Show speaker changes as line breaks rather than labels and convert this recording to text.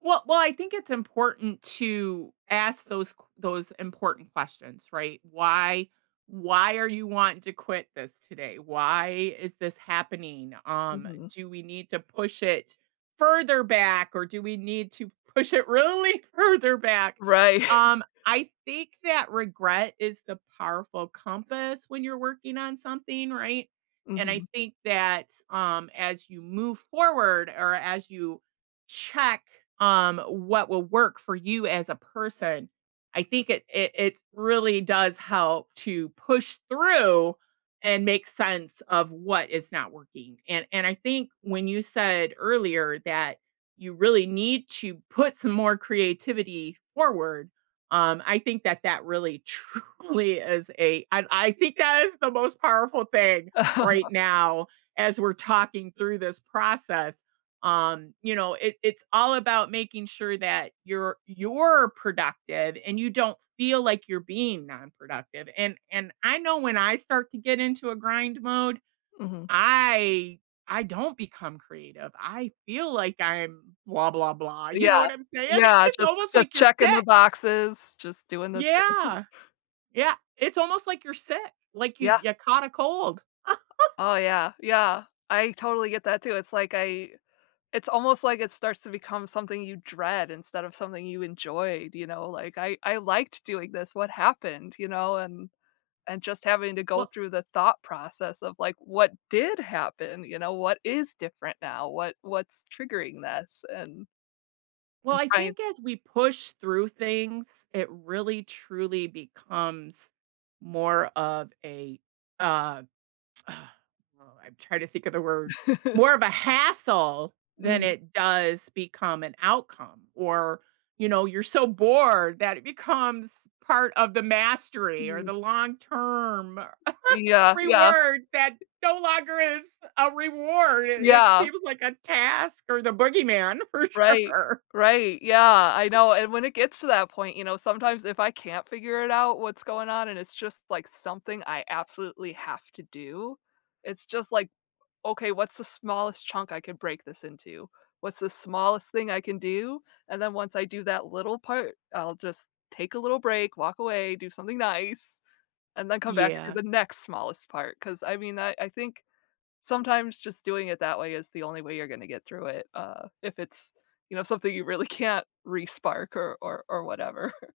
Well well, I think it's important to ask those qu those important questions, right. "Why why are you wanting to quit this today? Why is this happening? Um,
Mhm.
do we need to push it further back, or do we need to push it really further back?"
Right.
Um, I think that regret is the powerful compass when you're working on something, right, and I
Mhm.
think that, um, as you move forward or as you check, um, what will work for you as a person, I think it it it really does help to push through, and make sense of what is not working, and and I think when you said earlier that you really need to put some more creativity forward, um, I think that that really truly is a I I think that is the most powerful thing right now, as we're talking through this process, um, you know, it it's all about making sure that you're you're productive, and you don't feel like you're being nonproductive, and and I know when I start to get into a grind mode,
Mhm.
I I don't become creative. I feel like I'm blah, blah, blah, you know
Yeah,
what I'm saying?
yeah,
It's
just
almost
just
like you're
checking the
sick.
boxes, just doing the thing.
Yeah, yeah, it's almost like you're sick, like you
Yeah.
you caught a cold.
Oh, yeah, yeah, I totally get that, too, it's like, I it's almost like it starts to become something you dread instead of something you enjoyed, you know, like, "I I liked doing this. What happened?" you know, and and just having to go
Well
through the thought process of, like, "What did happen?" you know, "What is different now? What what's triggering this and"
Well,
And
I
try an
think as we push through things, it really, truly becomes more of a, uh, ugh oh, I'm trying to think of the word, more of a hassle than
Mhm.
it does become an outcome, or, you know, you're so bored that it becomes part of the mastery, or the
Mm.
long term
Yeah, yeah.
reward that no longer is a reward, i it
Yeah.
seems like a task or the boogeyman, for
Right,
sure.
right, yeah, I know, and when it gets to that point, you know, sometimes if I can't figure it out what's going on, and it's, just like, something I absolutely have to do, it's just like, "Okay, what's the smallest chunk I could break this into? What's the smallest thing I can do?" And then once I do that little part, I'll just take a little break, walk away, do something nice, and then come back and do
Yeah.
the next smallest part. 'Cause I mean I I think, sometimes just doing it that way is the only way you're gonna get through it, uh if it's, you know, something you really can't respark or or or whatever.